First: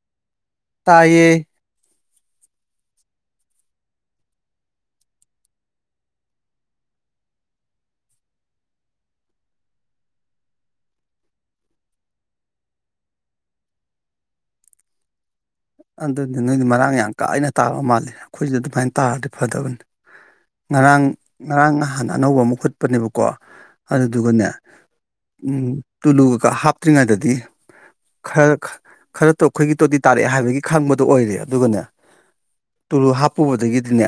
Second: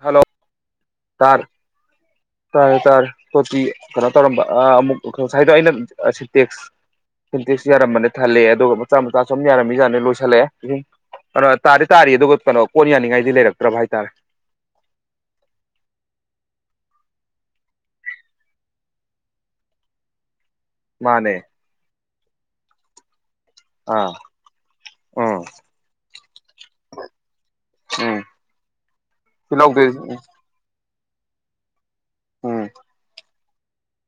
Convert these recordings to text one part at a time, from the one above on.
Hello ꯇꯥꯏꯌꯦ ꯇꯥꯔꯦ ꯇꯥꯔꯦ ꯇꯥꯔꯦ ꯇꯣꯇꯤ ꯀꯩꯅꯣ ꯇꯧꯔꯝꯕ ꯑꯃꯨꯛ ꯉꯁꯥꯏꯗꯣ ꯑꯩꯅ ꯁꯤꯟꯇꯦꯛꯁ ꯁꯤꯟꯇꯦꯛꯁ ꯌꯥꯔꯝꯕꯅꯤ ꯊꯜꯂꯦ ꯑꯗꯨꯒ ꯃꯆꯥ ꯃꯆꯥꯁꯨꯝ ꯌꯥꯔꯝꯃꯤ ꯌꯥꯅꯤ ꯂꯣꯏꯁꯤꯜꯂꯛꯑꯦ ꯑꯗꯨꯨꯝ ꯀꯩꯅ ꯇꯥꯗꯤ ꯇꯥꯔꯤ ꯑꯗꯨꯒ ꯀꯩꯅꯣ ꯀꯣꯟ ꯌꯥꯅꯤꯡꯉꯥꯏꯗꯤ ꯂꯩꯔꯛꯇ꯭ꯔꯕ ꯍꯥꯏꯇꯥꯔꯦ ꯑꯗꯨꯗꯤ ꯅꯣꯏꯗꯤ ꯃꯔꯥꯡ ꯌꯥꯝ ꯀꯥꯏꯅ ꯇꯥꯕ ꯃꯥꯜꯂꯦ ꯑꯩꯈꯣꯏꯁꯤꯗ ꯑꯗꯨꯃꯥꯏꯅ ꯇꯥꯔꯗꯤ ꯐꯗꯕꯅꯤ ꯉꯔꯥꯡ ꯃꯥꯅꯦ ꯉꯔꯥꯡ ꯅꯍꯥꯟ ꯅꯍꯥꯟꯅ ꯑꯅꯧꯕ ꯑꯃꯨꯛ ꯍꯨꯠꯄꯅꯦꯕꯀꯣ ꯑꯥ ꯑꯗꯨꯗꯨꯒꯅꯦ ꯎꯝ ꯇꯨꯂꯨꯒꯀ ꯍꯥꯞꯇ꯭ꯔꯤꯉꯩꯗꯗꯤ ꯎꯝ ꯈꯔ ꯈꯔꯇ ꯁꯤ ꯑꯩꯈꯣꯏꯒꯤ ꯂꯧꯗꯣꯏ ꯇꯣꯇꯤ ꯇꯥꯔꯛꯑꯦ ꯍꯥꯏꯕꯒꯤ ꯈꯪꯕꯗꯣ ꯑꯣꯏꯔꯦ ꯑꯗꯨꯒꯅꯦ ꯎꯝ ꯇꯨꯔꯨꯍꯥꯞ ꯄꯨꯕꯗꯒꯤꯗꯤꯅꯦ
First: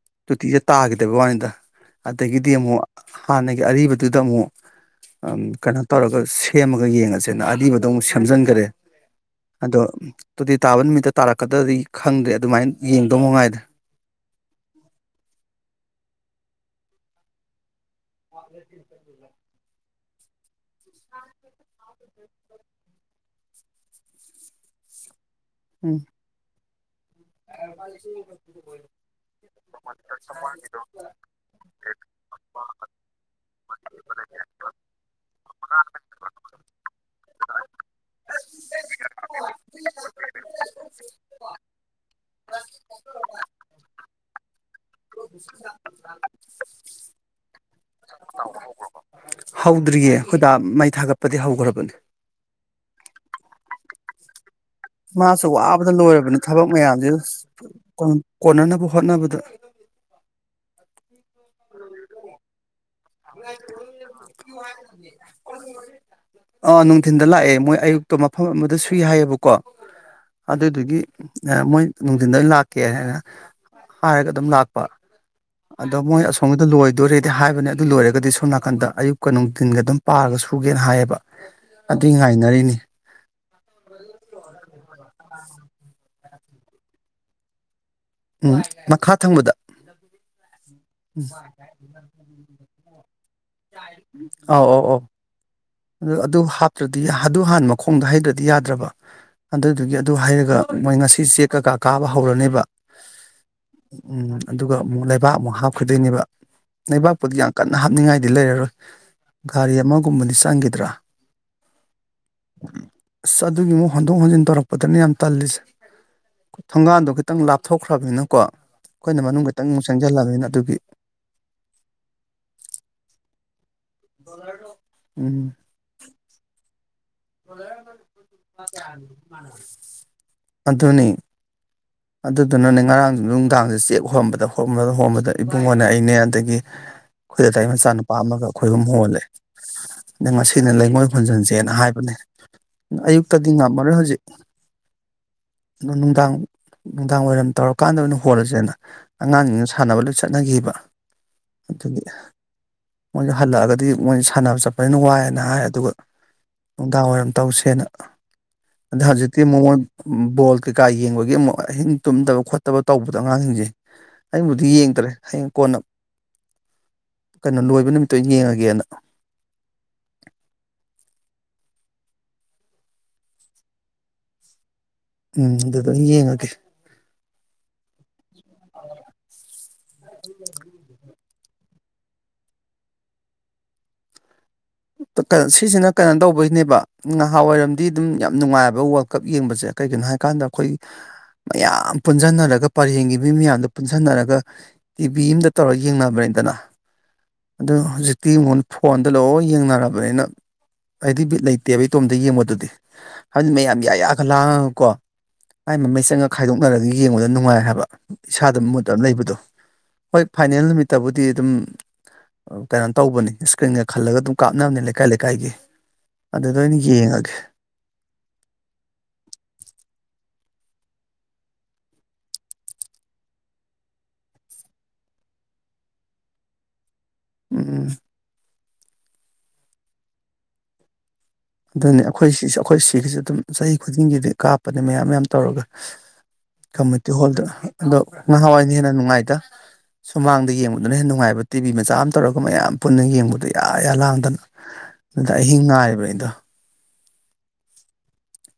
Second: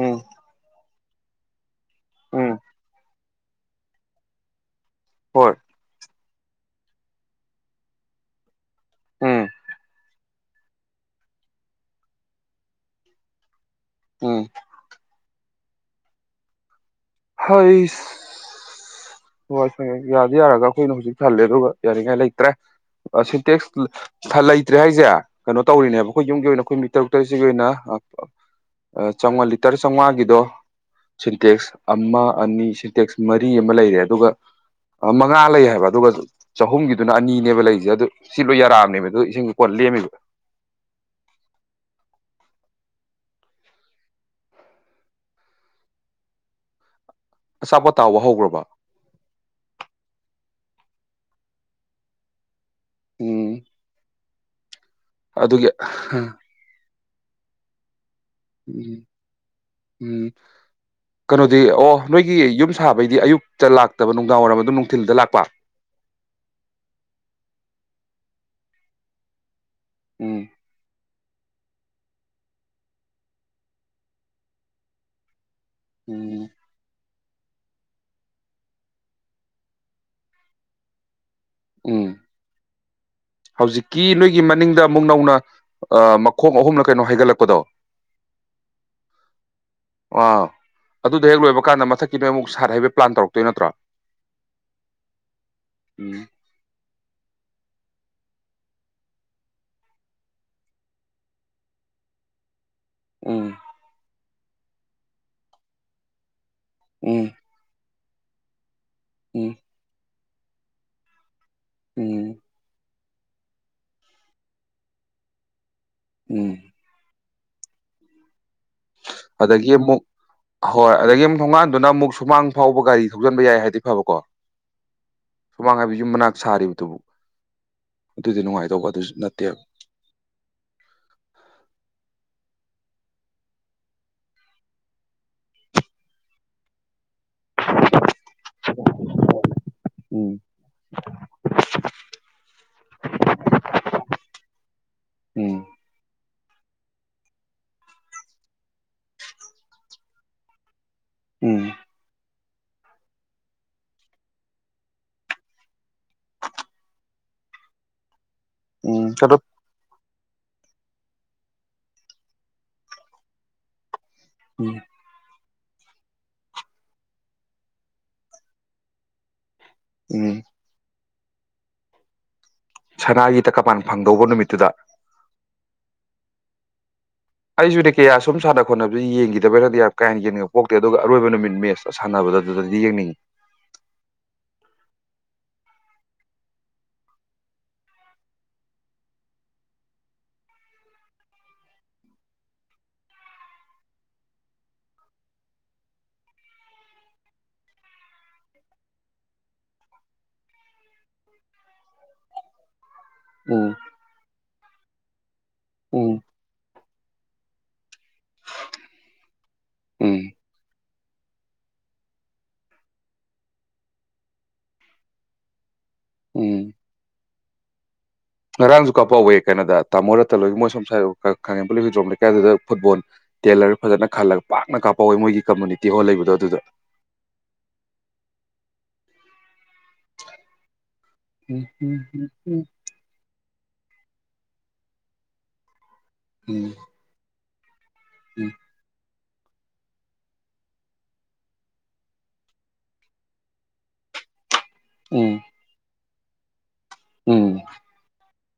ꯎꯝ ꯇꯣꯇꯤꯁꯦ ꯇꯥꯈꯤꯗꯕ ꯋꯥꯅꯤꯗ ꯎꯝ ꯑꯗꯒꯤꯗꯤ ꯑꯃꯨꯛ ꯍꯥꯟꯅꯒꯤ ꯑꯔꯤꯕꯗꯨꯗ ꯑꯃꯨꯛ ꯎꯝ ꯍꯣꯏ ꯀꯩꯅꯣ ꯇꯧꯔꯒ ꯁꯦꯝꯃꯒ ꯌꯦꯡꯉꯁꯦꯅ ꯑꯔꯤꯕꯗꯣ ꯑꯃꯨꯛ ꯁꯦꯝꯖꯤꯟꯈ꯭ꯔꯦ ꯎꯝ ꯑꯗꯣ ꯇꯨꯗꯤ ꯇꯥꯕ ꯅꯨꯃꯤꯠꯇ ꯇꯥꯔꯛꯀꯗ꯭ꯔꯗꯤ ꯈꯪꯗ꯭ꯔꯦ ꯑꯗꯨꯃꯥꯏꯅ ꯌꯦꯡꯗꯧ ꯃꯉꯥꯏꯔꯦ ꯎꯝ ꯍꯥꯏꯁ ꯑ [unintelligible] ꯍꯣꯏ ꯍꯣꯏ ꯌꯥꯗꯤ ꯌꯥꯔꯒ ꯑꯩꯈꯣꯏꯅ ꯍꯧꯖꯤꯛ ꯊꯜꯂꯦ ꯑꯗꯨꯒ ꯌꯥꯅꯤꯡꯉꯥꯏ ꯂꯩꯇ꯭ꯔꯦ ꯁꯤꯇꯦꯛꯁ ꯂꯩꯇ꯭ꯔꯦ ꯍꯥꯏꯁꯦ ꯀꯩꯅꯣ ꯎꯝ ꯇꯧꯔꯤꯅꯦꯕ ꯑꯩꯈꯣꯏ ꯌꯨꯝꯒꯤ ꯑꯣꯏꯅ ꯑꯩꯈꯣꯏ ꯇꯔꯨꯛ [unintelligible] ꯒꯤ ꯑꯣꯏꯅ ꯆꯥꯝꯃꯉꯥ ꯂꯤꯇꯔ ꯆꯥꯝꯃꯉꯥꯒꯤꯗꯣ ꯁꯤꯟꯇꯦꯛꯁ ꯑꯃ ꯑꯅꯤ ꯁꯤꯟꯇꯦꯛꯁ ꯃꯔꯤ ꯑꯃ ꯂꯩꯔꯦ ꯑ ꯃꯉꯥ ꯂꯩ ꯍꯥꯏꯕ ꯑꯗꯨꯒ ꯆꯍꯨꯝꯒꯤꯗꯨꯅ ꯑꯅꯤꯅꯦꯕ ꯂꯩꯁꯦ ꯑꯗꯨ ꯁꯤꯂꯣꯏ ꯌꯥꯔꯛ ꯑꯕꯅꯦꯕ ꯑꯗꯨ ꯏꯁꯤꯡ ꯀꯣꯟ ꯂꯦꯝꯃꯤꯕ꯫ [inaudible] [inaudible] [inaudible] [inaudible] [inaudible] ꯑꯆꯥꯄꯣꯠ ꯇꯥꯎꯕ ꯍꯧꯈ꯭ꯔꯕ ꯍꯧꯗ꯭ꯔꯤꯌꯦ ꯑꯩꯈꯣꯏꯗꯥ ꯃꯩ ꯊꯥꯒꯠꯄꯗꯤ ꯍꯧꯈ꯭ꯔꯕꯅꯦ꯫ ꯎꯝ ꯃꯥꯁꯨ ꯑꯗꯨꯒꯤ ꯋꯥꯕꯗ ꯂꯣꯏꯔꯕꯅꯤ ꯊꯕꯛ ꯃꯌꯥꯝꯁꯤꯒ [inaudible] [unintelligible] ꯀꯣꯟꯅꯅꯕ ꯎꯝ ꯍꯣꯠꯅꯕꯗ ꯎꯝ ꯀꯩꯅꯣꯗꯤ ꯑꯣ ꯅꯣꯏꯒꯤ ꯌꯨꯝ ꯁꯥꯕꯩꯗꯤ ꯑꯌꯨꯛꯇ ꯂꯥꯛꯇꯕ ꯅꯨꯡꯗꯥꯡ ꯋꯥꯏꯔꯝ ꯑꯗꯨꯝ ꯅꯨꯡꯊꯤꯜꯗ ꯂꯥꯛꯄ ꯑꯥ ꯅꯨꯡꯊꯤꯟꯗ ꯂꯥꯛꯑꯦ ꯃꯣꯏ ꯑꯌꯨꯛꯇꯣ ꯃꯐꯝ ꯑꯃꯗ ꯁꯨꯏ ꯍꯥꯏꯌꯦꯕꯀꯣ ꯎꯝ ꯑꯗꯨꯗꯨꯒꯤ ꯃꯣꯏ ꯅꯨꯡꯊꯤꯟꯗ ꯑꯣꯏꯅ ꯂꯥꯛꯀꯦꯅ ꯍꯥꯏꯔꯒ ꯑꯗꯨꯝ ꯂꯥꯛꯄ꯫ ꯑꯗꯣ ꯃꯣꯏ ꯎꯝ ꯑꯁꯣꯝꯒꯤꯗ ꯂꯣꯏꯗꯣꯔꯦ ꯗꯤ ꯍꯥꯏꯕꯅꯦ ꯑꯗꯨ ꯂꯣꯏꯔꯒꯗꯤ ꯁꯣꯝ ꯅꯥꯀꯟꯗ ꯑꯌꯨꯛꯀ ꯅꯨꯡꯊꯤꯟꯒ ꯑꯗꯨꯝ ꯄꯥꯔꯒ ꯁꯨꯒꯦꯅ ꯍꯥꯏꯌꯦꯕ꯫ ꯎꯝ ꯑꯗꯨꯏ ꯉꯥꯏꯅꯔꯤꯅꯤ ꯍꯧꯖꯤꯛꯀꯤ ꯅꯣꯏꯒꯤ ꯃꯅꯤꯡꯗ ꯑꯃꯨꯛ ꯅꯧꯅ ꯑꯥ ꯃꯈꯣꯡ ꯑꯍꯨꯝꯂ ꯀꯩꯅꯣ ꯍꯩꯒꯠꯂꯛꯄꯗꯣ ꯎꯝ ꯃꯈꯥ ꯊꯪꯕꯗ꯫ ꯑꯥ ꯑꯗꯨꯗꯣ ꯍꯦꯛ ꯂꯣꯏꯕ ꯀꯥꯟꯗ ꯃꯊꯛꯀꯤ ꯅꯣꯏ ꯑꯃꯨꯛ ꯁꯥꯠ ꯍꯩꯕꯩ ꯄ꯭ꯂꯥꯟ ꯇꯧꯔꯛꯇꯣꯏ ꯅꯠꯇ꯭ꯔꯣ ꯑꯧ ꯑꯧ ꯑꯗꯨ ꯎꯝ ꯑꯗꯨ ꯍꯥꯞ [unintelligible] ꯗꯤ ꯑꯗꯨ ꯍꯥꯟ ꯃꯈꯣꯡꯗ ꯍꯩꯗ꯭ꯔꯗꯤ ꯌꯥꯗ꯭ꯔꯕ ꯑꯗꯨꯗꯨꯒꯤ ꯑꯗꯨ ꯍꯩꯔꯒ ꯃꯣꯏ ꯉꯁꯤ ꯆꯦꯛ ꯀꯩꯀꯥ ꯀꯥꯕ ꯍꯧꯔꯅꯤꯕ꯫ ꯎꯝ ꯑꯗꯨꯒ ꯑꯃꯨꯛ ꯂꯩꯕꯥꯛ ꯑꯃꯨꯛ ꯍꯥꯞꯈꯤꯗꯣꯏꯅꯦꯕ ꯎꯝ ꯂꯩꯕꯥꯛꯄꯨꯗꯤ ꯌꯥꯝ ꯀꯟꯅ ꯍꯥꯞꯅꯤꯡꯉꯥꯏ ꯗꯤꯜ ꯂꯩꯔꯔꯣꯏ ꯎꯝ ꯀꯔꯤ ꯑꯃꯨꯛ ꯍꯨꯝꯕꯅꯤ ꯁ ꯅꯪꯒꯤꯗ꯭ꯔꯣ ꯎꯝ ꯑꯁ ꯑꯗꯨꯒꯤ ꯑꯃꯨꯛ ꯍꯟꯗꯣꯛ ꯍꯣꯟꯖꯤꯟ ꯇꯧꯔꯛꯄꯗꯅꯦ ꯌꯥꯝ ꯇꯜꯂꯤꯁꯦ ꯎꯝ ꯊꯪꯒꯥꯥꯟꯗ ꯈꯤꯇꯪ ꯂꯥꯞꯊꯣꯛꯈ꯭ꯔꯕꯅꯤꯅꯀꯣ ꯑꯩꯈꯣꯏꯅ ꯃꯅꯨꯡ ꯈꯤꯇꯪ ꯑꯗꯒꯤ ꯑꯃꯨꯛ ꯆꯪꯁꯤꯜꯂꯕꯅꯤꯅ ꯑꯗꯨꯒꯤ ꯍꯣꯏ ꯑꯗꯒꯤ ꯑꯃꯨꯛ ꯊꯣꯡꯉꯥꯟꯗꯨꯅ ꯑꯃꯨꯛ ꯁꯨꯃꯥꯡ ꯐꯥꯎꯕ ꯒꯥꯔꯤ ꯊꯧꯖꯤꯟꯕ ꯌꯥꯏ ꯍꯥꯏꯗꯤ ꯐꯕꯀꯣ ꯁꯨꯃꯥꯡ ꯍꯥꯏꯕ ꯌꯨꯝ ꯃꯅꯥꯛ ꯁꯥꯔꯤꯕꯗꯨꯕꯨ ꯑꯗꯨꯗꯤ ꯅꯨꯡꯉꯥꯏꯗꯧꯕ ꯑꯗꯨꯁꯨ ꯑꯟꯏꯟꯇꯦꯜꯂꯤꯖꯦꯕꯜ ꯅꯠꯇꯦꯕ ꯑꯗꯨꯅꯤ ꯑꯗꯨꯗꯨꯅꯅꯦ ꯉꯔꯥꯡ ꯅꯨꯡꯗꯥꯡ ꯆꯦꯛ ꯍꯣꯟꯕꯗ ꯍꯣꯟꯕꯗ ꯍꯣꯟꯕꯗ ꯏꯕꯨꯡꯉꯣꯅꯦ ꯑꯩꯅꯦ ꯑꯗꯒꯤ ꯑꯩꯈꯣꯏ ꯗꯗꯥꯏ ꯃꯆꯥꯅꯨꯄꯥ ꯑꯃꯒ ꯑꯩꯈꯣꯏ ꯑꯍꯨꯝ ꯍꯣꯜꯂꯦ ꯅꯪ ꯎꯝ ꯉꯁꯤꯅ ꯂꯩꯉꯣꯏ ꯍꯣꯟꯟꯖꯟꯁꯦꯅ ꯍꯥꯏꯕ ꯕꯅꯦ ꯅ ꯑꯌꯨꯛꯇꯗꯤ ꯉꯝꯃꯔꯣꯏ ꯍꯧꯖꯤꯛ ꯎꯝ ꯗꯣ ꯅꯨꯡꯗꯥꯡ ꯅꯨꯡꯗꯥꯡ ꯋꯥꯏꯔꯝ ꯇꯧꯔꯀꯥꯟꯗ ꯑꯣꯏꯅ ꯍꯣꯜꯂꯁꯦꯅ ꯑꯉꯥꯡꯁꯤꯡꯅ ꯁꯥꯟꯅꯕ ꯂꯣꯏ ꯆꯠꯅꯈꯤꯕ ꯎꯝ ꯑꯗꯨꯒꯤ ꯃꯣꯏꯁꯨ ꯍꯜꯂꯛꯑꯒꯗꯤ ꯃꯣꯏꯅ ꯁꯥꯟꯅꯕ ꯆꯠꯄꯅꯤꯅ ꯋꯥꯏꯌꯦꯅ ꯍꯥꯏ ꯑꯗꯨꯒ ꯅꯨꯡꯗꯥꯡ ꯋꯥꯏꯔꯝ ꯇꯧꯁꯦꯅ ꯑꯗꯣ ꯍꯧꯖꯤꯛ ꯇꯤ ꯑꯃꯨꯛ ꯃꯣꯏ ꯕꯣꯜ ꯀꯩꯀꯥ ꯌꯦꯡꯕꯒꯤ ꯗꯩ ꯑꯃꯨꯛ ꯑꯍꯤꯡ ꯇꯨꯝꯗꯕ ꯈꯣꯠꯇꯕ ꯇꯧꯕꯗꯣ ꯑꯉꯥꯡꯁꯤꯡꯁꯦ ꯑꯩꯕꯨꯗꯤ ꯎꯝ ꯌꯦꯡꯗ꯭ꯔꯦ ꯍꯌꯦꯡ ꯀꯣꯟꯅ ꯀꯩꯅꯣ ꯂꯣꯏꯕ ꯅꯨꯃꯤꯠꯇ ꯑꯣꯏꯅ ꯌꯦꯡꯉꯒꯦꯅ ꯎꯝ ꯁꯅꯥꯒꯤꯗ ꯇꯀꯄꯥꯟ ꯐꯪꯗꯧꯕ ꯅꯨꯃꯤꯠꯇꯨꯗ ꯎꯝ ꯑꯗꯨꯗ ꯌꯦꯡꯉꯒꯦ ꯑꯩꯁꯨꯅꯤ ꯀꯌꯥ ꯁꯨꯝ ꯁꯥꯟꯅ ꯈꯣꯠꯅꯕꯁꯤ ꯌꯦꯡꯈꯤꯗꯕꯩꯔꯗꯤ ꯀꯥ ꯍꯦꯟꯅ ꯌꯦꯡꯅꯤꯡꯕ ꯄꯣꯛꯇꯦ ꯑꯗꯨꯒ ꯑꯔꯣꯏꯕ ꯅꯨꯃꯤꯠ ꯃꯦꯁꯇꯣ ꯁꯥꯟꯅꯕꯗ ꯑꯗꯨꯗꯗꯤ ꯌꯦꯡꯅꯤꯡꯉꯤ ꯁꯤꯁꯤꯅ ꯀꯩꯅꯣ ꯇꯧꯕꯩꯅꯦꯕ ꯅꯍꯥꯟꯋꯥꯏꯔꯝꯗꯤ ꯑꯗꯨꯝ ꯌꯥꯝ ꯅꯨꯡꯉꯥꯏꯕ ꯋꯥꯔꯜ ꯀꯞ ꯌꯦꯡꯕꯁꯦ ꯀꯩꯒꯤꯅꯣ ꯍꯥꯏꯕꯀꯥꯟꯗ ꯑꯩꯈꯣꯏ ꯃꯌꯥꯝ ꯄꯨꯟꯖꯟꯅꯔꯒ ꯄꯔꯦꯡꯒꯤ ꯃꯤ ꯃꯌꯥꯝꯗ ꯄꯨꯟꯖꯟꯅꯔꯒ ꯇꯤꯚꯤ ꯃꯝꯗ ꯇꯧꯔꯒ ꯌꯦꯡꯅꯕꯅꯤꯗꯅ ꯑꯗꯨ ꯍꯧꯖꯤꯛꯇꯤ ꯌꯦꯡꯉꯨ ꯐꯣꯟꯗ ꯂꯣꯏ ꯌꯦꯡꯅꯕꯔ ꯐꯕꯅꯤꯅ ꯑꯩꯗꯤ ꯕꯤꯠ ꯂꯩ ꯇꯦꯕ ꯏꯇꯣꯝꯇ ꯌꯦꯡꯕꯗꯨꯗꯤ ꯑꯍꯟ ꯎꯝ ꯃꯌꯥꯝ ꯌꯥꯏꯌꯥꯒ ꯂꯥꯡꯉꯒ ꯀꯣ ꯃꯥꯏ ꯃꯃꯩ ꯎꯝ ꯆꯪꯉꯒ ꯈꯥꯏꯗꯣꯛꯅꯔꯒ ꯌꯦꯡꯕꯗ ꯅꯨꯡꯉꯥꯏ ꯍꯥꯏꯕ ꯏꯁꯥꯗ ꯃꯨꯠꯇ ꯑꯃ ꯂꯩꯕꯗꯣ ꯎꯝ ꯍꯣꯏ ꯐꯥꯏꯅꯦꯜ ꯅꯨꯃꯤ ꯇꯕꯨꯗꯤ ꯑꯗꯨꯝ ꯀꯩꯅꯣ ꯇꯧꯕꯅꯤ ꯏꯁꯀ꯭ꯔꯤꯟꯒ ꯈꯜꯂꯒ ꯑꯗꯨꯝ ꯀꯥꯞꯅꯕꯅꯦ ꯂꯩꯀꯥꯏ ꯂꯩꯀꯥꯏꯒꯤ ꯑꯗꯨꯗ ꯎꯝ ꯑ ꯑꯣꯏꯅ ꯌꯦꯡꯉꯒꯦ ꯉꯔꯥꯡꯁꯨ ꯀꯥꯄꯍꯎꯋꯦ ꯀꯩꯅꯣꯗ ꯇꯥꯃꯣꯣꯔꯠꯇꯂꯣꯏ ꯃꯣꯏ ꯁꯝ ꯁ ꯈꯥꯉꯦꯝ ꯄꯨꯂꯤꯁ ꯍꯤꯗ꯭ꯔꯣꯝ ꯂꯩꯀꯥꯏꯗꯨꯗ ꯐꯨꯠꯕꯣꯜ ꯇꯦꯂꯔ ꯐꯖꯅ ꯈꯜꯂꯒ ꯄꯥꯛꯅ ꯀꯥꯞꯄꯍꯋꯦ ꯃꯣꯏꯒꯤ ꯀꯝꯃꯨꯅꯤꯇꯤ ꯍꯣꯜ ꯂꯩꯕꯗꯣ ꯑꯗꯨꯗ ꯎꯝ ꯎꯝ ꯎꯝ ꯑꯗꯨꯅꯤ ꯑꯩꯈꯣꯏ ꯁꯤꯁꯨ ꯑꯩꯈꯣꯏ ꯁꯤꯒꯤꯁꯨ ꯑꯗꯨꯝ ꯆꯍꯤ ꯈꯨꯗꯤꯡꯒꯤꯗꯤ ꯀꯥꯞꯄꯅꯦ ꯃꯌꯥꯝ ꯃꯌꯥꯝ ꯇꯧꯔꯒ ꯎꯝ ꯀꯃꯠꯇꯤ ꯍꯣꯜꯗ꯭ꯔ ꯑꯗꯣ ꯅꯍꯥꯟꯋꯥꯏꯅ ꯍꯦꯟꯅ ꯅꯨꯡꯉꯥꯏꯇ ꯁꯨꯃꯥꯡꯗ ꯌꯦꯡꯕꯗꯨꯅ ꯍꯦꯟꯅ ꯅꯨꯡꯉꯥꯏꯕ ꯇꯤꯚꯤ ꯃꯆꯥ ꯑꯃ ꯇꯧꯔꯒ ꯃꯌꯥꯝ ꯄꯨꯟꯅ ꯌꯦꯡꯕꯗ ꯌꯥꯌꯥ ꯂꯥꯡꯗꯅ ꯑꯗꯨꯗ ꯑꯍꯤꯡ ꯉꯥꯏꯕꯩꯗꯣ ꯎꯝ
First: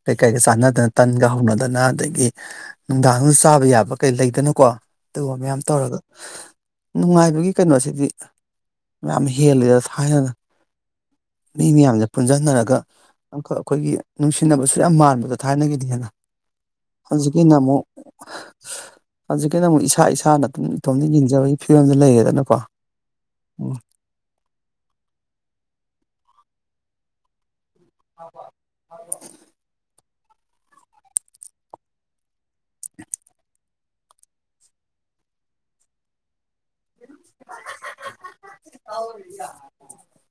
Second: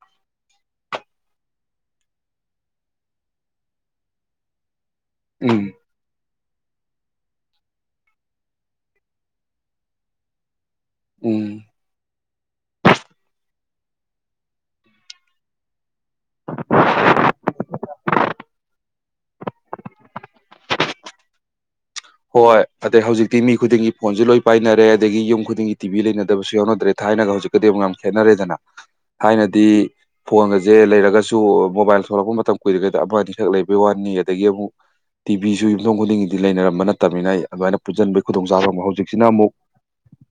ꯀꯩꯀꯩꯒ ꯆꯥꯟꯅꯗꯅ ꯇꯟꯒ ꯍꯧꯅꯗꯅ ꯑꯗꯒꯤ ꯅꯨꯡꯗꯥꯡ ꯆꯥꯕ ꯌꯥꯕ ꯀꯩ ꯂꯩꯗꯅꯀꯣ ꯑꯗꯨꯒꯨꯝꯕ ꯃꯌꯥꯝ ꯎꯝ ꯇꯧꯔꯒ ꯅꯨꯡꯉꯥꯏꯕꯒꯤ ꯀꯩꯅꯣꯁꯤꯗꯤ ꯃꯌꯥꯝ ꯍꯦꯜꯂꯤꯗ ꯊꯥꯏꯅꯅ ꯎꯝ ꯅ ꯃꯤ ꯑꯖ ꯄꯨꯟꯁꯤꯟꯅꯔꯒ ꯑꯃꯈꯛ ꯑꯩꯈꯣꯏꯒꯤ ꯅꯨꯡꯁꯤꯅꯕꯁꯨ ꯌꯥꯝ ꯃꯥꯟꯕꯗꯣ ꯊꯥꯏꯅꯒꯤꯅꯤꯅ ꯍꯧꯖꯤꯛꯀꯤꯅ ꯑꯃꯨꯛ ꯍꯧꯖꯤꯛꯀꯤꯅ ꯑꯃꯨꯛ ꯏꯁꯥ ꯏꯁꯥꯅ ꯑꯗꯨꯝ ꯏꯇꯣꯝꯇ ꯌꯦꯟꯖꯕꯒꯤ ꯍꯣꯏ ꯑꯗꯩ ꯍꯧꯖꯤꯛꯇꯤ ꯃꯤ ꯎꯝ ꯈꯨꯗꯤꯡꯒꯤ ꯐꯣꯟꯁꯨ ꯂꯣꯏ ꯄꯥꯏꯅꯔꯦ ꯑꯗꯒꯤ ꯌꯨꯝ ꯈꯨꯗꯤꯡꯒꯤ ꯇꯤꯚ ꯂꯩꯅꯔꯦ ꯌꯣꯟꯅꯗ꯭ꯔꯦ ꯊꯥꯏꯅꯒ ꯍꯧꯖꯤꯛ ꯀꯗꯤꯛ ꯌꯥꯝ ꯈꯦꯠꯅꯔꯦꯗꯅ ꯊꯥꯏꯅꯗꯤ ꯐꯣꯟꯒꯁꯦ ꯂꯩꯔꯒꯁꯨ ꯃꯣꯕꯥꯏꯜ ꯊꯣꯛꯂꯛꯄ ꯃꯇꯝ ꯀꯨꯏꯗꯒꯩꯗ ꯑꯃ ꯑꯅꯤꯈꯛ ꯂꯩꯕꯒꯤ ꯋꯥꯅꯤ ꯑꯗꯒꯤ ꯑꯃꯨꯛ ꯇꯤꯚꯤꯁꯨ ꯌꯨꯝꯊꯣꯡ ꯈꯨꯗꯤꯡꯒꯤꯗꯤ ꯂꯩꯅꯔꯝꯕ ꯅꯠꯇ ꯆꯠꯇꯃꯤꯅ ꯑꯩ ꯑꯗꯨꯃꯥꯏꯅ ꯄꯨꯟꯕꯒꯤ ꯈꯨꯗꯣꯡꯆꯥꯕ ꯍꯧꯖꯤꯛꯁꯤꯅ ꯑꯃꯨꯛ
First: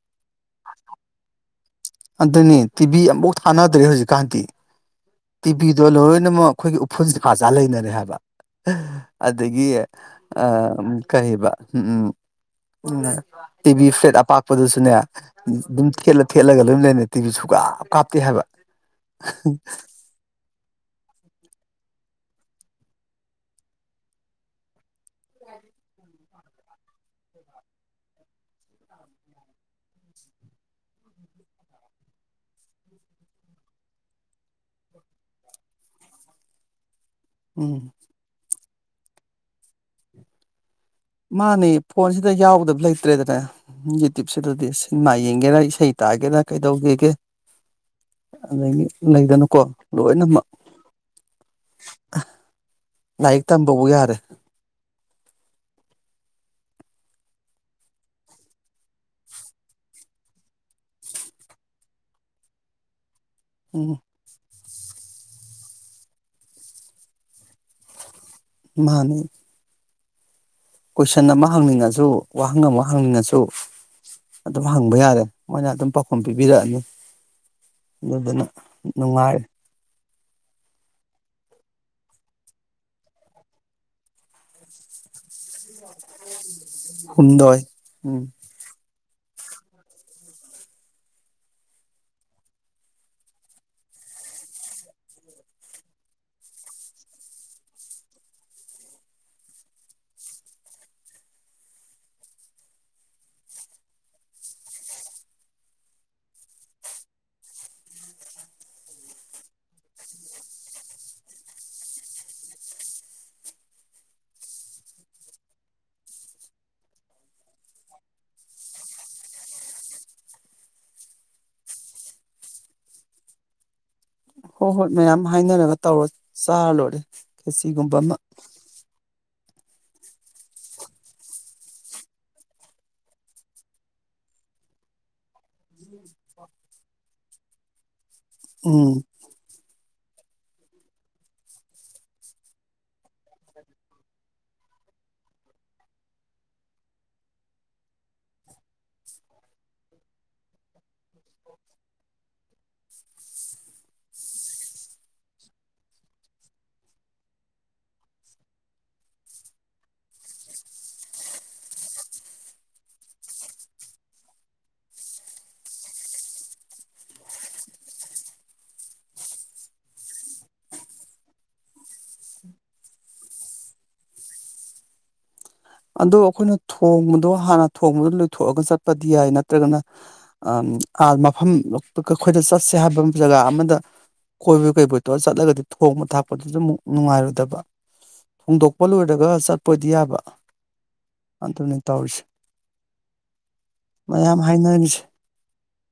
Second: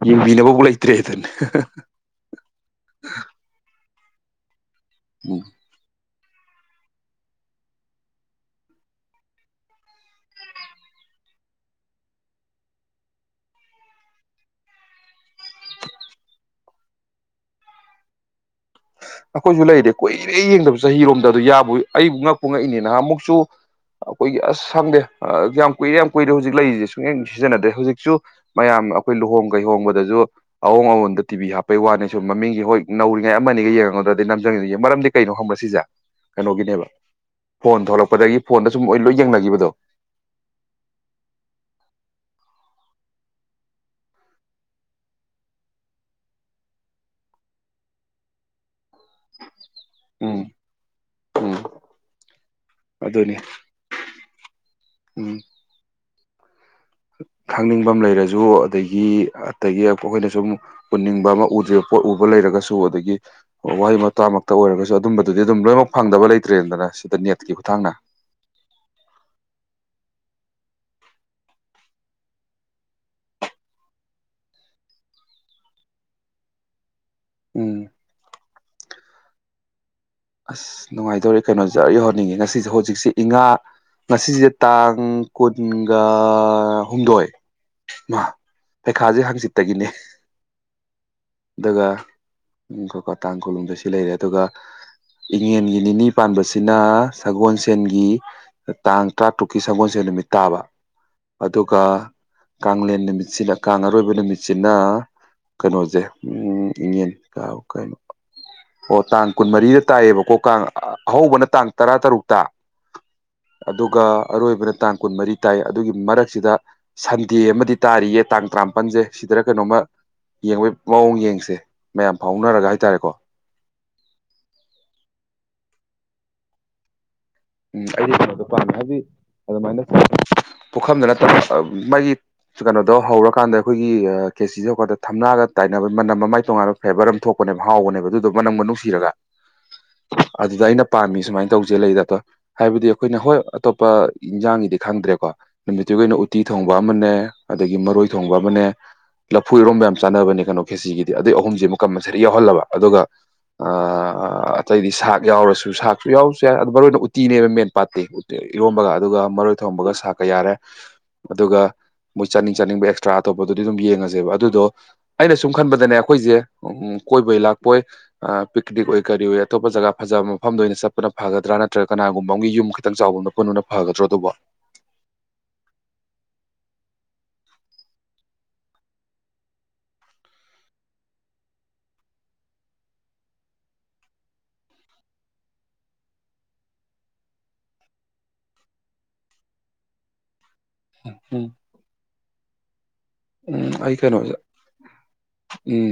ꯌꯦꯡꯕꯤꯅꯕꯕꯨ ꯂꯩꯇꯦ ꯇ꯭ꯔꯦꯗꯟ ꯑꯗꯨꯅꯤ ꯇꯤꯚꯤ ꯑꯃꯐꯥꯎ ꯊꯥꯅꯗ꯭ꯔꯦ ꯍꯧꯖꯤꯛ ꯀꯥꯟꯇ ꯎꯝ ꯇꯤꯕꯤꯗꯣꯜ ꯍꯣꯏ ꯑꯅꯃꯛ ꯑꯩꯈꯣꯏꯒꯤ ꯎꯐꯨꯜꯁꯤꯦ ꯀꯥꯖꯥ ꯂꯩꯅꯔꯦ ꯍꯥꯏꯕ ꯑꯗꯒꯤ ꯀꯔꯤꯕ ꯎ ꯎꯝ ꯎ ꯇꯤꯚꯤ ꯐ꯭ꯂꯦꯠ ꯑꯄꯥꯛꯄꯗꯨꯁꯨꯅꯦ ꯑꯗꯨꯝ ꯊꯦꯠꯂ ꯊꯦꯠꯂꯒ ꯂꯣꯏ ꯂꯩꯅꯔꯦ ꯇꯤꯚꯤ ꯁꯨꯀꯥꯞ ꯀꯥꯞꯇꯦ ꯍꯥꯏꯕ ꯑꯈꯣꯏꯁꯨꯨꯂꯥꯏ ꯔꯦꯀꯣꯏ ꯏꯔꯦ ꯌꯦꯡꯗꯕ ꯆꯍꯤꯔꯣꯝꯗ ꯑꯗꯨ ꯌꯥꯕꯨ ꯑꯩ ꯉꯛꯄꯨ ꯉꯛꯏꯅꯤ ꯅꯍꯥꯟ ꯑꯃꯨꯛꯁꯨ ꯑꯩꯈꯣꯏꯒꯤ ꯑꯁ ꯁꯪꯗꯦ ꯌꯥꯝ ꯀꯨꯏꯔꯦ ꯌꯥꯝ ꯀꯨꯏꯔꯦ ꯍꯧꯖꯤꯛ ꯂꯩꯔꯤꯁꯦ ꯁꯨꯡꯛꯌꯦꯡ ꯁꯤꯖꯤꯟꯅꯗ꯭ꯔꯦ ꯍꯧꯖꯤꯛꯁꯨ ꯃꯌꯥꯝ ꯑꯩꯈꯣꯏ ꯂꯨꯍꯣꯡ ꯀꯩꯍꯣꯡꯕꯗꯁꯨ ꯑꯍꯣꯡ ꯑꯋꯣꯟꯗ ꯇꯤꯚꯕꯤ ꯍꯥꯞꯄꯩ ꯋꯥꯅꯤ ꯁꯨꯝ ꯃꯃꯤꯡꯁꯦ ꯍꯣꯏ ꯅꯧꯔꯤꯉꯩ ꯑꯃꯅꯤꯅꯤꯒ ꯌꯦꯡꯉꯒꯗ꯭ꯔꯗꯤ ꯅꯝꯖꯪꯉꯤꯗꯨ ꯃꯔꯝꯗꯤ ꯀꯩꯅꯣ ꯍꯪꯕꯁꯤꯁꯦ ꯀꯩꯅꯣꯒꯤꯅꯦꯕ ꯐꯣꯟ ꯎꯝ ꯊꯣꯛꯂꯛꯄꯗꯒꯤ ꯐꯣꯟꯗ ꯁꯨꯝ ꯂꯣꯏ ꯌꯦꯡꯅꯈꯤꯕꯗꯣ ꯃꯥꯅꯦ ꯐꯣꯟꯁꯤꯗ ꯌꯥꯎꯗꯕ ꯂꯩꯇ꯭ꯔꯦꯗꯅ ꯌꯨꯇ꯭ꯌꯨꯨꯞꯁꯤꯗꯗꯤ ꯁꯤꯅꯦꯃꯥ ꯌꯦꯡꯒꯦꯔ ꯏꯁꯩ ꯇꯥꯒꯦꯔꯥ ꯀꯩꯗꯧꯒꯦꯒꯦ ꯑꯗꯒꯤ ꯂꯩꯗꯅꯨꯀꯣ ꯂꯣꯏꯅꯃꯛ ꯎꯝ ꯎꯝ ꯑ ꯑꯗꯨꯅꯤ ꯂꯥꯏꯔꯤꯛ ꯇꯝꯕꯕꯨ ꯌꯥꯔꯦ ꯎꯝ ꯈꯪꯅꯤꯡꯕ ꯂꯩꯔꯁꯨ ꯑꯗꯒꯤ ꯑꯗꯒꯤ ꯑꯩꯈꯣꯏꯅ ꯁꯨꯝ ꯎꯟꯅꯤꯡꯕ ꯑꯃ ꯎꯗ꯭ꯦ ꯄꯣꯠ ꯎꯕ ꯂꯩꯔꯒꯁꯨ ꯑꯗꯒꯤ ꯑꯣ ꯋꯥꯏ ꯎꯝ ꯃ ꯇ ꯈꯛꯇ ꯑꯣꯏꯔꯒꯁꯨ ꯑꯗꯨꯝꯕꯗꯨꯗꯤ ꯑꯗꯨꯝ ꯂꯣꯏꯅꯃꯛ ꯐꯪꯗꯕ ꯂꯩꯇ꯭ꯔꯦꯗꯅ ꯁꯤꯗ ꯅꯦꯠꯀꯤ ꯈꯨꯠꯊꯥꯡꯅ ꯃꯥꯅꯦ ꯀꯣꯏꯁꯟ ꯑꯃ ꯍꯪꯅꯤꯡꯉꯁꯨ ꯋꯥꯍꯪ ꯑꯃ ꯍꯪꯅꯤꯡꯉꯁꯨ ꯑꯗꯨꯝ ꯍꯪꯕ ꯌꯥꯔꯦ ꯃꯣꯏꯅ ꯑꯗꯨꯝ ꯄꯥꯎꯈꯨꯝ ꯄꯤꯕꯤꯔꯛꯑꯅꯤ ꯎꯝ ꯑꯗꯨꯗꯨꯅ ꯅꯨꯡꯉꯥꯏꯔꯦ ꯑꯁ ꯅꯨꯡꯉꯥꯏꯗꯧꯔꯤ ꯀꯩꯅꯣꯖ ꯌꯧꯍꯅꯤꯡꯉꯤ ꯉꯁꯤꯁꯦ ꯍꯧꯖꯤꯛꯁꯦ ꯏꯉꯥ ꯉꯁꯤꯁꯤꯗ ꯇꯥꯡ ꯀꯨꯟꯒ ꯍꯨꯝꯗꯣꯏ ꯁꯨꯗꯔ ꯃꯥ ꯎꯝ ꯄꯩꯈꯥꯁꯦ ꯍꯥꯡꯆꯤꯠꯇꯒꯤꯅꯦ ꯑꯗꯨꯒ ꯎꯝ ꯀꯣ ꯀꯣ ꯇꯥꯡ ꯀꯣꯂꯨꯝꯗ ꯁꯤ ꯂꯩꯔꯦ ꯑꯗꯨꯒ ꯏꯉꯦꯟꯒꯤ ꯅꯤꯅꯤ ꯄꯥꯟꯕꯁꯤꯅ ꯁꯒꯣꯜꯁꯦꯟꯒꯤ ꯇꯥꯡ ꯇꯔꯥꯇꯔꯨꯛꯀꯤ ꯁꯒꯣꯜꯁꯦꯟ ꯅꯨꯃꯤꯠ ꯇꯥꯕ ꯑꯗꯨꯒ ꯀꯂꯦꯟ ꯅꯨꯃꯤꯠꯁꯤꯅ ꯀꯥꯡ ꯑꯔꯣꯏꯕ ꯅꯨꯃꯤꯠꯁꯤꯅ ꯀꯩꯅꯣꯁꯦ ꯎꯝ ꯏꯉꯟ ꯀꯩꯅꯣ ꯑꯣ ꯇꯥꯡ ꯀꯨꯟꯃꯔꯤꯗ ꯇꯥꯏꯌꯦꯕꯀꯣ ꯀꯥꯡ ꯑꯍꯧꯕꯅ ꯇꯥꯡ ꯇꯔꯥ ꯇꯔꯨꯛꯇ ꯑꯗꯨꯒ ꯑꯔꯣꯏꯕꯅ ꯇꯥꯡ ꯀꯨꯟꯃꯔꯤ ꯇꯥꯏ ꯑꯗꯨꯒꯤ ꯃꯔꯛꯁꯤꯗ ꯁꯟꯗꯦ ꯑꯃꯗꯤ ꯇꯥꯔꯤꯌꯦ ꯇꯥꯡ ꯇꯔꯥꯃꯥꯄꯜꯁꯦ ꯁꯤꯗꯔ ꯀꯩꯅꯣꯝꯃ ꯌꯦꯡꯕꯩ ꯃꯑꯣꯡ ꯌꯦꯡꯁꯦ ꯃꯌꯥꯝ ꯐꯥꯎꯅꯔꯒ ꯍꯥꯏꯇꯥꯔꯦꯀꯣ ꯍꯣꯏ ꯍꯣꯏ ꯃꯌꯥꯝ ꯍꯥꯏꯅꯔꯒ ꯇꯧꯔ ꯆꯥꯔ ꯂꯣꯏꯔꯦ ꯎꯝ ꯈꯦꯆꯤꯒꯨꯝꯕ ꯑꯩꯗꯤ ꯑꯃ ꯀꯩꯅꯣꯗꯣ ꯄꯥꯝꯃꯦ ꯍꯥꯏꯕꯗꯤ ꯑꯗꯨꯃꯥꯏꯅ ꯄꯨꯈꯝꯗ ꯅꯠꯇꯕ ꯃꯥꯒꯤ ꯀꯩꯅꯣꯗꯣ ꯍꯧꯔꯀꯥꯟꯗ ꯑꯩꯈꯣꯏꯒꯤ ꯀꯦ ꯁꯤꯁꯨ ꯍꯧꯗ ꯊꯝꯅꯥꯒ ꯇꯥꯏ ꯅ ꯃꯃꯥꯏ ꯇꯣꯉꯥꯟꯕ ꯐꯦꯕꯔ ꯑꯃ ꯊꯣꯛ ꯥꯎꯕꯅꯦꯕ ꯑꯗꯨ ꯃꯅꯪꯒ ꯎꯝ ꯅꯨꯡꯁꯤꯔꯒ ꯑꯗꯨꯗ ꯑꯩꯅ ꯄꯥꯝꯃꯤ ꯁꯨꯃꯥꯏꯅ ꯇꯧꯖꯦ ꯂꯩꯗ ꯑꯗ ꯍꯥꯏꯕꯗꯤ ꯑꯩꯈꯣꯏꯅ ꯍꯣꯏ ꯑꯇꯣꯞꯄ ꯏꯟꯖꯥꯡꯒꯤꯗꯤ ꯈꯪꯗ꯭ꯔꯦꯀꯣ ꯅꯨꯃꯤꯠꯇꯨꯒꯤ ꯑꯣꯏꯅ ꯎꯇꯤ ꯊꯣꯡꯕ ꯑꯃꯅꯦ ꯑꯗꯒꯤ ꯃꯔꯣꯏ ꯊꯣꯡꯕ ꯑꯃꯅꯦ ꯂꯐꯨꯔꯣꯝ ꯌꯥꯝ ꯆꯥꯅꯕꯅꯦ ꯀꯩꯅꯣ ꯈꯦꯁꯤꯒꯤꯗꯤ ꯑꯗꯨꯏ ꯑꯍꯨꯝꯁꯤ ꯃ ꯀ ꯃꯁꯗ ꯌꯥꯎꯍꯜꯂꯕ ꯑꯗꯨꯒ ꯑꯇꯩꯗꯤ ꯁꯥꯛ ꯌꯥꯎꯔꯁꯨ ꯁꯥꯛꯁꯨ ꯌꯥꯎꯔꯁꯨ ꯌꯥꯏ ꯑ ꯃꯔꯨ ꯑꯣꯏꯅ ꯇꯤꯅꯦꯕ ꯃꯦꯟ ꯄꯥꯠꯇꯤ ꯏꯔꯣꯝꯕꯒ ꯑꯗꯨꯒ ꯃꯔꯣꯏ ꯊꯣꯡꯕꯒ ꯁꯥꯀ ꯌꯥꯔꯦ ꯑꯗꯨꯒ ꯃꯣꯏ ꯆꯥꯅꯤꯡ ꯆꯥꯅꯤꯡꯕ ꯑꯦꯛꯁꯇ꯭ꯔꯥ ꯑꯇꯣꯞꯄꯗꯨꯗꯤ ꯑꯗꯨꯝ ꯌꯦꯡꯉꯁꯦꯕ ꯑꯗꯨꯗꯣ ꯑꯩꯅ ꯁꯨꯝ ꯈꯟꯕꯗꯅꯦ ꯑꯩꯈꯣꯏꯁꯦ ꯎ ꯀꯣꯏꯕꯣꯏ ꯂꯥꯛꯄꯣꯏ ꯄꯤꯛꯅꯤꯛ ꯑꯣꯏ ꯀꯔꯤ ꯑꯣꯏ ꯑꯇꯣꯞꯄ ꯖꯒꯥ ꯐꯖꯕ ꯃꯐꯝꯗ ꯑꯣꯏꯅ ꯆꯠꯄꯅ ꯐꯒꯗ꯭ꯔꯥꯅꯠꯇ ꯅꯠꯇ꯭ꯔ ꯀꯅꯥꯒꯨꯝꯕ ꯑꯃꯒꯤꯒꯤ ꯌꯨꯝ ꯈꯤꯇꯪ ꯆꯥꯎꯕ ꯃ ꯄꯨꯟꯅ ꯐꯒꯗ꯭ꯔꯣ ꯑꯗꯨꯕꯨ ꯑꯗꯣ ꯑꯩꯈꯣꯏꯅ ꯊꯣꯡꯕꯗꯣ ꯍꯥꯟꯅ ꯊꯣꯡꯕꯗꯣ ꯂꯣꯏꯊꯣꯛꯑꯒ ꯆꯠꯄꯗꯤ ꯌꯥꯏ ꯅꯠꯇ꯭ꯔꯒꯅ ꯃꯐꯝ ꯑꯩꯈꯣꯏꯗ ꯆꯠꯁꯦ ꯍꯥꯏꯕ ꯖꯒꯥ ꯑꯃꯗ ꯀꯣꯏꯕ ꯀꯩꯕꯨꯣꯏ ꯇꯣ ꯆꯠꯂꯒꯗꯤ ꯊꯣꯡꯕ ꯊꯥꯛꯄꯗꯨꯁꯨ ꯑꯃꯨꯛ ꯅꯨꯡꯉꯥꯏꯔꯣꯏꯗꯕ ꯊꯣꯡꯗꯣꯛꯄ ꯂꯣꯏꯔꯒ ꯆꯠꯄꯗꯤ ꯌꯥꯕ ꯎꯝ ꯑꯇꯔꯅꯤ ꯇ ꯑꯣꯏꯁ ꯎꯝ ꯑꯩ ꯀꯩꯅꯣꯁꯦ ꯍꯥꯏꯅꯔꯤꯁꯦ ꯎꯝ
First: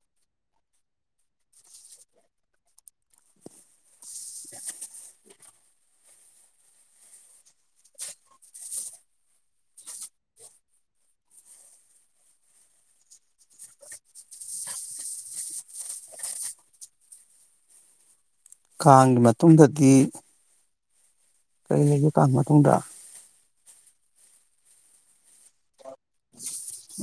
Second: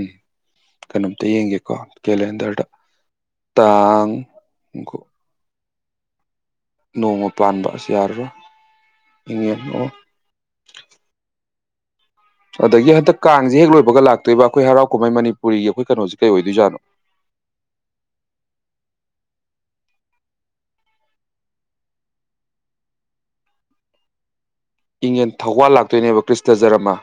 ꯀꯩꯅꯣꯝꯇ ꯌꯦꯡꯒꯦ ꯀꯗ ꯇꯥꯡ ꯎꯀ ꯅꯣꯡꯃ ꯄꯥꯟꯕ ꯑꯁꯤ ꯌꯥꯔꯔꯣꯏ ꯌꯦꯉꯟꯑꯣ ꯑꯗꯒꯤ ꯍꯟꯗꯛ ꯀꯥꯡꯁꯦ ꯍꯦꯛ ꯂꯣꯏꯕꯒ ꯂꯥꯛꯇꯣꯏꯕ ꯑꯩꯈꯣꯏ ꯍꯔꯥꯎ ꯀꯨꯝꯍꯩ ꯃꯅꯤꯄꯨꯔꯤꯒꯤ ꯑꯩꯈꯣꯏ ꯀꯩꯅꯣꯁꯦ ꯀꯩ ꯑꯣꯏꯗꯣꯏꯖꯥꯠꯅꯣ ꯀꯥꯡꯒꯤ ꯃꯇꯨꯡꯗꯗꯤ ꯀꯔꯤ ꯂꯩꯒꯦ ꯀꯥ ꯃꯇꯨꯡꯗ ꯏꯪꯟ ꯊꯧꯋꯥꯜ ꯂꯥꯛ ꯇꯣꯏꯅꯦꯕ ꯀ꯭ꯔꯤꯁꯇ ꯖꯔꯃꯥ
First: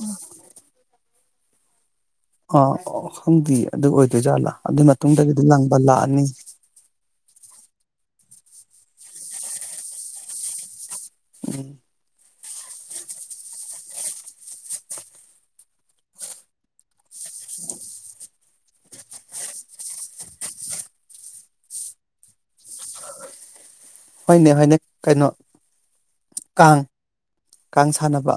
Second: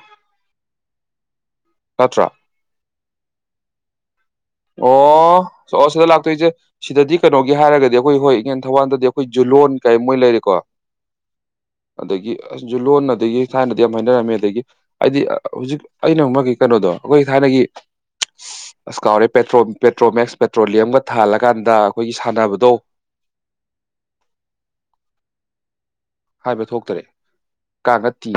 ꯑꯥ ꯈꯪꯗꯦ ꯑꯗꯨ ꯑꯣꯏꯗꯣꯏꯖꯥꯠꯂꯥ ꯑꯗꯨꯏ ꯃꯇꯨꯡꯗꯒꯤꯗꯤ ꯑꯣ ꯂꯪꯕ ꯑꯣ ꯁꯤꯗ ꯂꯥꯛꯑꯅꯤ ꯂꯥꯛꯇꯣꯏꯁꯦ ꯁꯤꯗꯗꯤ ꯀꯩꯅꯣꯒꯤ ꯍꯥꯏꯔꯒꯗꯤ ꯑꯩꯈꯣꯏ ꯍꯣꯏ ꯏꯟ ꯊꯧꯕꯥꯜꯗꯗꯤ ꯑꯩꯈꯣꯏ ꯖꯨꯂꯣꯟ ꯀꯩ ꯃꯣꯏ ꯂꯩꯔꯦꯀꯣ ꯎꯝ ꯑꯗꯒꯤ ꯁꯨ ꯂꯣꯟꯅ ꯑꯗꯒꯤ ꯊꯥꯏꯅꯗꯤ ꯌꯥꯝ ꯍꯥꯏꯅꯔꯝꯃꯦ ꯑꯗꯒꯤ ꯑꯩꯗꯤ ꯍꯧꯖꯤꯛ ꯑꯩꯅ ꯑꯃꯛꯒꯤ ꯀꯩꯅꯣꯗꯣ ꯑꯩꯈꯣꯏ ꯊꯥꯏꯅꯒꯤ ꯑꯁ ꯀꯥꯎꯔꯦ ꯄꯦꯇ꯭ꯔꯣꯃꯦꯛꯁ ꯄꯦꯇ꯭ꯔꯣꯂꯤꯌꯝꯒ ꯊꯥꯜꯂꯀꯥꯟꯗ ꯑꯩꯈꯣꯏꯒꯤ ꯁꯥꯟꯅꯕꯗꯣ ꯍꯅꯦ ꯍꯅꯦ ꯀꯩꯅꯣ ꯍꯥꯏꯕ ꯀꯥꯡ ꯊꯣꯛꯇꯔꯦ ꯀꯥꯡ ꯀꯥꯉꯠꯇꯤ ꯁꯥꯟꯅꯕ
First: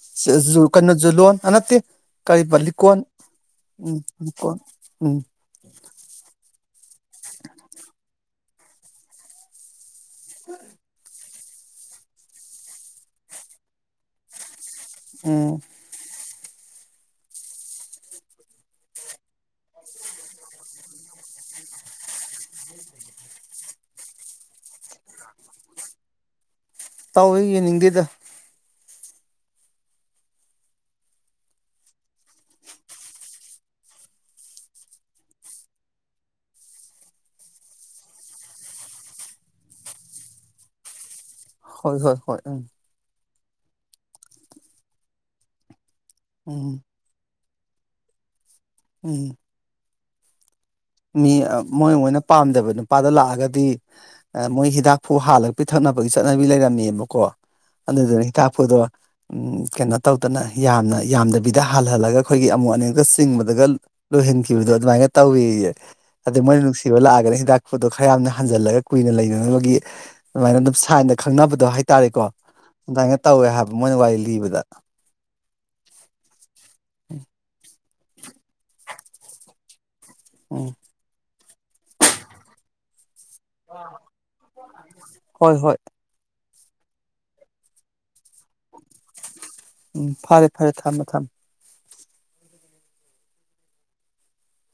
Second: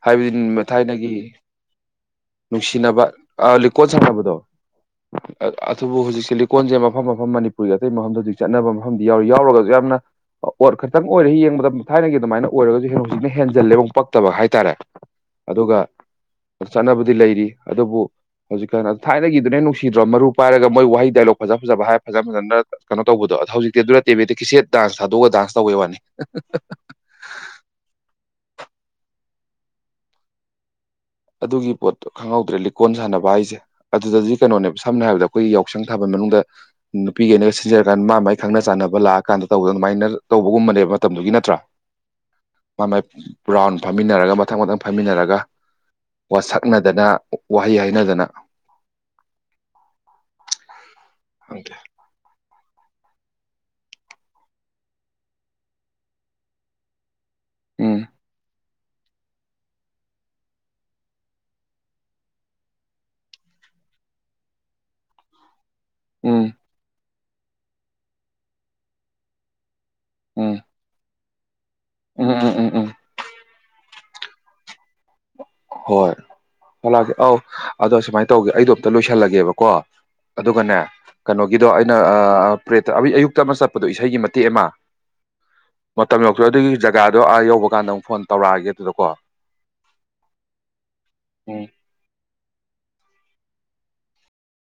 ꯍꯥꯏꯕꯗꯤ ꯀꯩꯅꯣ ꯊꯥꯏꯅꯒꯤ ꯖꯨꯂꯣꯟ ꯑ ꯅꯠꯇꯦ ꯀꯔꯤꯕ ꯂꯤꯀꯣꯟ ꯅꯨꯡꯁꯤꯅꯕ ꯂꯤꯀꯣꯟ ꯎꯝ ꯁꯪꯅꯕꯗꯣ ꯂꯤꯀꯣꯟ ꯎꯝ ꯑꯗꯨꯕꯨ ꯍꯧꯖꯤꯛꯁꯦ ꯀꯣꯟꯁꯦ ꯃꯐꯝ ꯃꯐꯝ ꯃꯅꯤꯄꯨꯔꯒꯤ ꯑꯇꯩ ꯃꯐꯝꯗ ꯍꯧꯖꯤꯛ ꯆꯠꯅꯕ ꯃꯐꯝꯗꯤ ꯌꯥꯎꯔꯤ ꯌꯥꯎꯔꯒꯁꯨ ꯌꯥꯝꯅ ꯑꯣꯔ ꯈꯔꯇꯪ ꯑꯣꯏꯔꯔꯤꯌꯦ ꯃ ꯊꯥꯏꯅꯒꯤ ꯑꯗꯨꯃꯥꯏꯅ ꯑꯣꯏꯔꯒꯁꯨ ꯍ ꯍꯧꯖꯤꯛꯅ ꯍꯦꯟꯖꯜꯂꯦꯕꯨ ꯄꯛꯇꯕ ꯍꯥꯏꯇꯥꯔꯦ ꯎꯝ ꯑꯗꯨꯒ ꯆꯠꯅꯕꯗꯤ ꯂꯩꯔꯤ ꯑꯗꯨꯕꯨ ꯍꯧꯖꯤꯛꯀꯥꯟꯅ ꯊꯥꯏꯅꯒꯤꯗꯨꯅꯦ ꯅꯨꯡꯁꯤꯗ꯭ꯔꯣ ꯃꯔꯨ ꯄꯥꯏꯔꯒ ꯃꯣꯏ ꯋꯥꯍꯩ ꯗꯥꯏꯂꯣꯛ ꯐꯖ ꯐꯖꯕ ꯍꯥꯏꯔ ꯐꯖ ꯐꯖꯅ ꯀꯩꯅꯣ ꯇꯧꯕꯗꯣ ꯑꯗ ꯍꯧꯖꯤꯛꯇꯤ ꯑꯗꯨꯅ ꯇꯦꯕꯤꯗ ꯀꯤꯁꯦꯠ ꯗꯥꯟꯁ ꯊꯥꯗꯣꯛꯑꯒ ꯗꯥꯟꯁ ꯇꯧꯦ ꯋꯥꯅꯤ ꯇꯧꯋꯦ ꯌꯦꯡꯅꯤꯡꯗꯦꯗ ꯑꯗꯨꯒꯤ ꯄꯣꯠꯇꯣ ꯈꯪꯍꯧꯗ꯭ꯔꯦ ꯂꯤꯛꯀꯣꯟ ꯁꯥꯟꯅꯕ ꯍꯥꯏꯁꯦ ꯑꯗꯨꯗꯗꯤ ꯀꯩꯅꯣꯅꯦꯕ ꯁꯝꯅ ꯍꯥꯏꯔꯕꯗ ꯑꯩꯈꯣꯏ ꯌꯥꯎꯁꯪ ꯊꯥꯕ ꯃꯅꯨꯡꯗ ꯅꯨꯄꯤꯒꯩꯅꯒ ꯁꯤꯟꯖꯔꯀꯥꯟꯗ ꯃꯥ ꯃꯥꯏ ꯈꯪꯅ ꯆꯥꯟꯅꯕ ꯂꯥꯛꯑꯀꯥꯟꯗ ꯇꯧꯕꯗ ꯑꯗꯨꯃꯥꯏꯅ ꯇꯧꯕꯒꯨꯝꯕꯅꯦꯕ ꯃꯇꯝꯗꯨꯒꯤ ꯅꯠꯇ ꯍꯣꯏ ꯍꯣꯏ ꯍꯣꯏ ꯎꯝ ꯔꯥꯎꯟ ꯐꯝꯃꯤꯟꯅꯔꯒ ꯃꯊꯪ ꯃꯊꯪ ꯐꯝꯃꯤꯟꯅꯔꯒ ꯎꯝ ꯋꯥꯁꯛꯅꯗꯅ ꯋꯥꯍꯩ ꯍꯥꯏꯅꯗꯅ ꯎꯝ ꯃꯤ ꯃꯣꯏ ꯃꯣꯏꯅ ꯄꯥꯝꯗꯕꯅ ꯃꯄꯥꯗ ꯂꯥꯛꯑꯒꯗꯤ ꯃꯣꯏ ꯍꯤꯗꯥꯛꯐꯨ ꯍꯥꯜꯂꯒ ꯄꯤꯊꯛꯅꯕꯒꯤ ꯆꯠꯅꯕꯤ ꯂꯩꯔꯝꯃꯦꯕꯀꯣ ꯎꯝ ꯑꯗꯨꯗꯨꯅꯤ ꯇꯥꯛꯄꯗꯣ ꯀꯩꯅꯣ ꯇꯧꯗꯅ ꯌꯥꯝꯅ ꯌꯥꯝꯗꯕꯤꯗ ꯍꯜꯍꯜꯂꯒ ꯑꯩꯈꯣꯏꯒꯤ ꯑꯃꯨꯣꯠ ꯑꯅꯀ ꯆꯤꯡꯕꯗꯒ ꯂꯣꯏꯍꯟꯈꯤꯕꯗꯣ ꯑꯗꯨꯃꯥꯏꯅ ꯇꯧꯋ ꯑꯗꯨꯗ ꯎꯝ ꯃꯣꯏꯅꯨꯡꯁꯤꯕꯂꯦ ꯀ ꯍꯤꯗꯥꯛ ꯄꯣꯠꯇꯣ ꯈꯔ ꯌꯥꯝꯅ ꯍꯟꯖꯤꯜꯂꯒ ꯀꯨꯏꯅꯅꯕꯒꯤ ꯎꯝ ꯃꯥꯏꯅ ꯑꯗꯨ ꯁ ꯈꯪꯅꯕꯗꯣ ꯍꯥꯏ ꯍꯥꯏꯇꯥꯥꯔꯦꯀꯣ ꯎꯝ ꯎꯝ ꯎꯝ ꯎꯝ ꯑꯗꯨꯃꯥꯏꯅ ꯇꯧꯋꯦ ꯍꯥꯏꯕ ꯃꯣꯏꯅ ꯋꯥꯔꯤ ꯒꯤꯕꯗ ꯍꯣꯏ ꯍꯒꯦ ꯑ ꯑꯗꯣ ꯁꯨꯃꯥꯏꯅ ꯇꯧꯒꯦ ꯑꯩꯗꯣꯞꯇ ꯂꯣꯏꯁꯜꯂꯒꯦꯕꯀꯣ ꯎꯝ ꯑꯗꯨꯒꯅꯦ ꯀꯩꯅꯣꯒꯤꯗꯣ ꯑꯩꯅ ꯄ꯭ꯔꯦꯠꯇ ꯑꯌꯨꯛ ꯇꯞ ꯑꯃ ꯆꯠꯄꯗꯨꯣ ꯏꯁꯩꯒꯤ ꯃꯇꯦꯛ ꯑꯃ ꯍꯣꯏ ꯍꯣꯏ ꯃꯇꯝ ꯌ ꯑꯗꯨꯒꯤ ꯖꯒꯥꯗꯣ ꯑꯥ ꯌꯧꯕ ꯀꯥꯟꯗ ꯑꯃꯨꯛ ꯐꯣꯟ ꯇꯧꯔꯛꯑꯒꯦ ꯑꯗꯨꯗꯀꯣ ꯎꯝ ꯐꯔꯦ ꯐꯔꯦ ꯊꯝꯃꯦ ꯊꯝꯃꯦ ꯎꯝ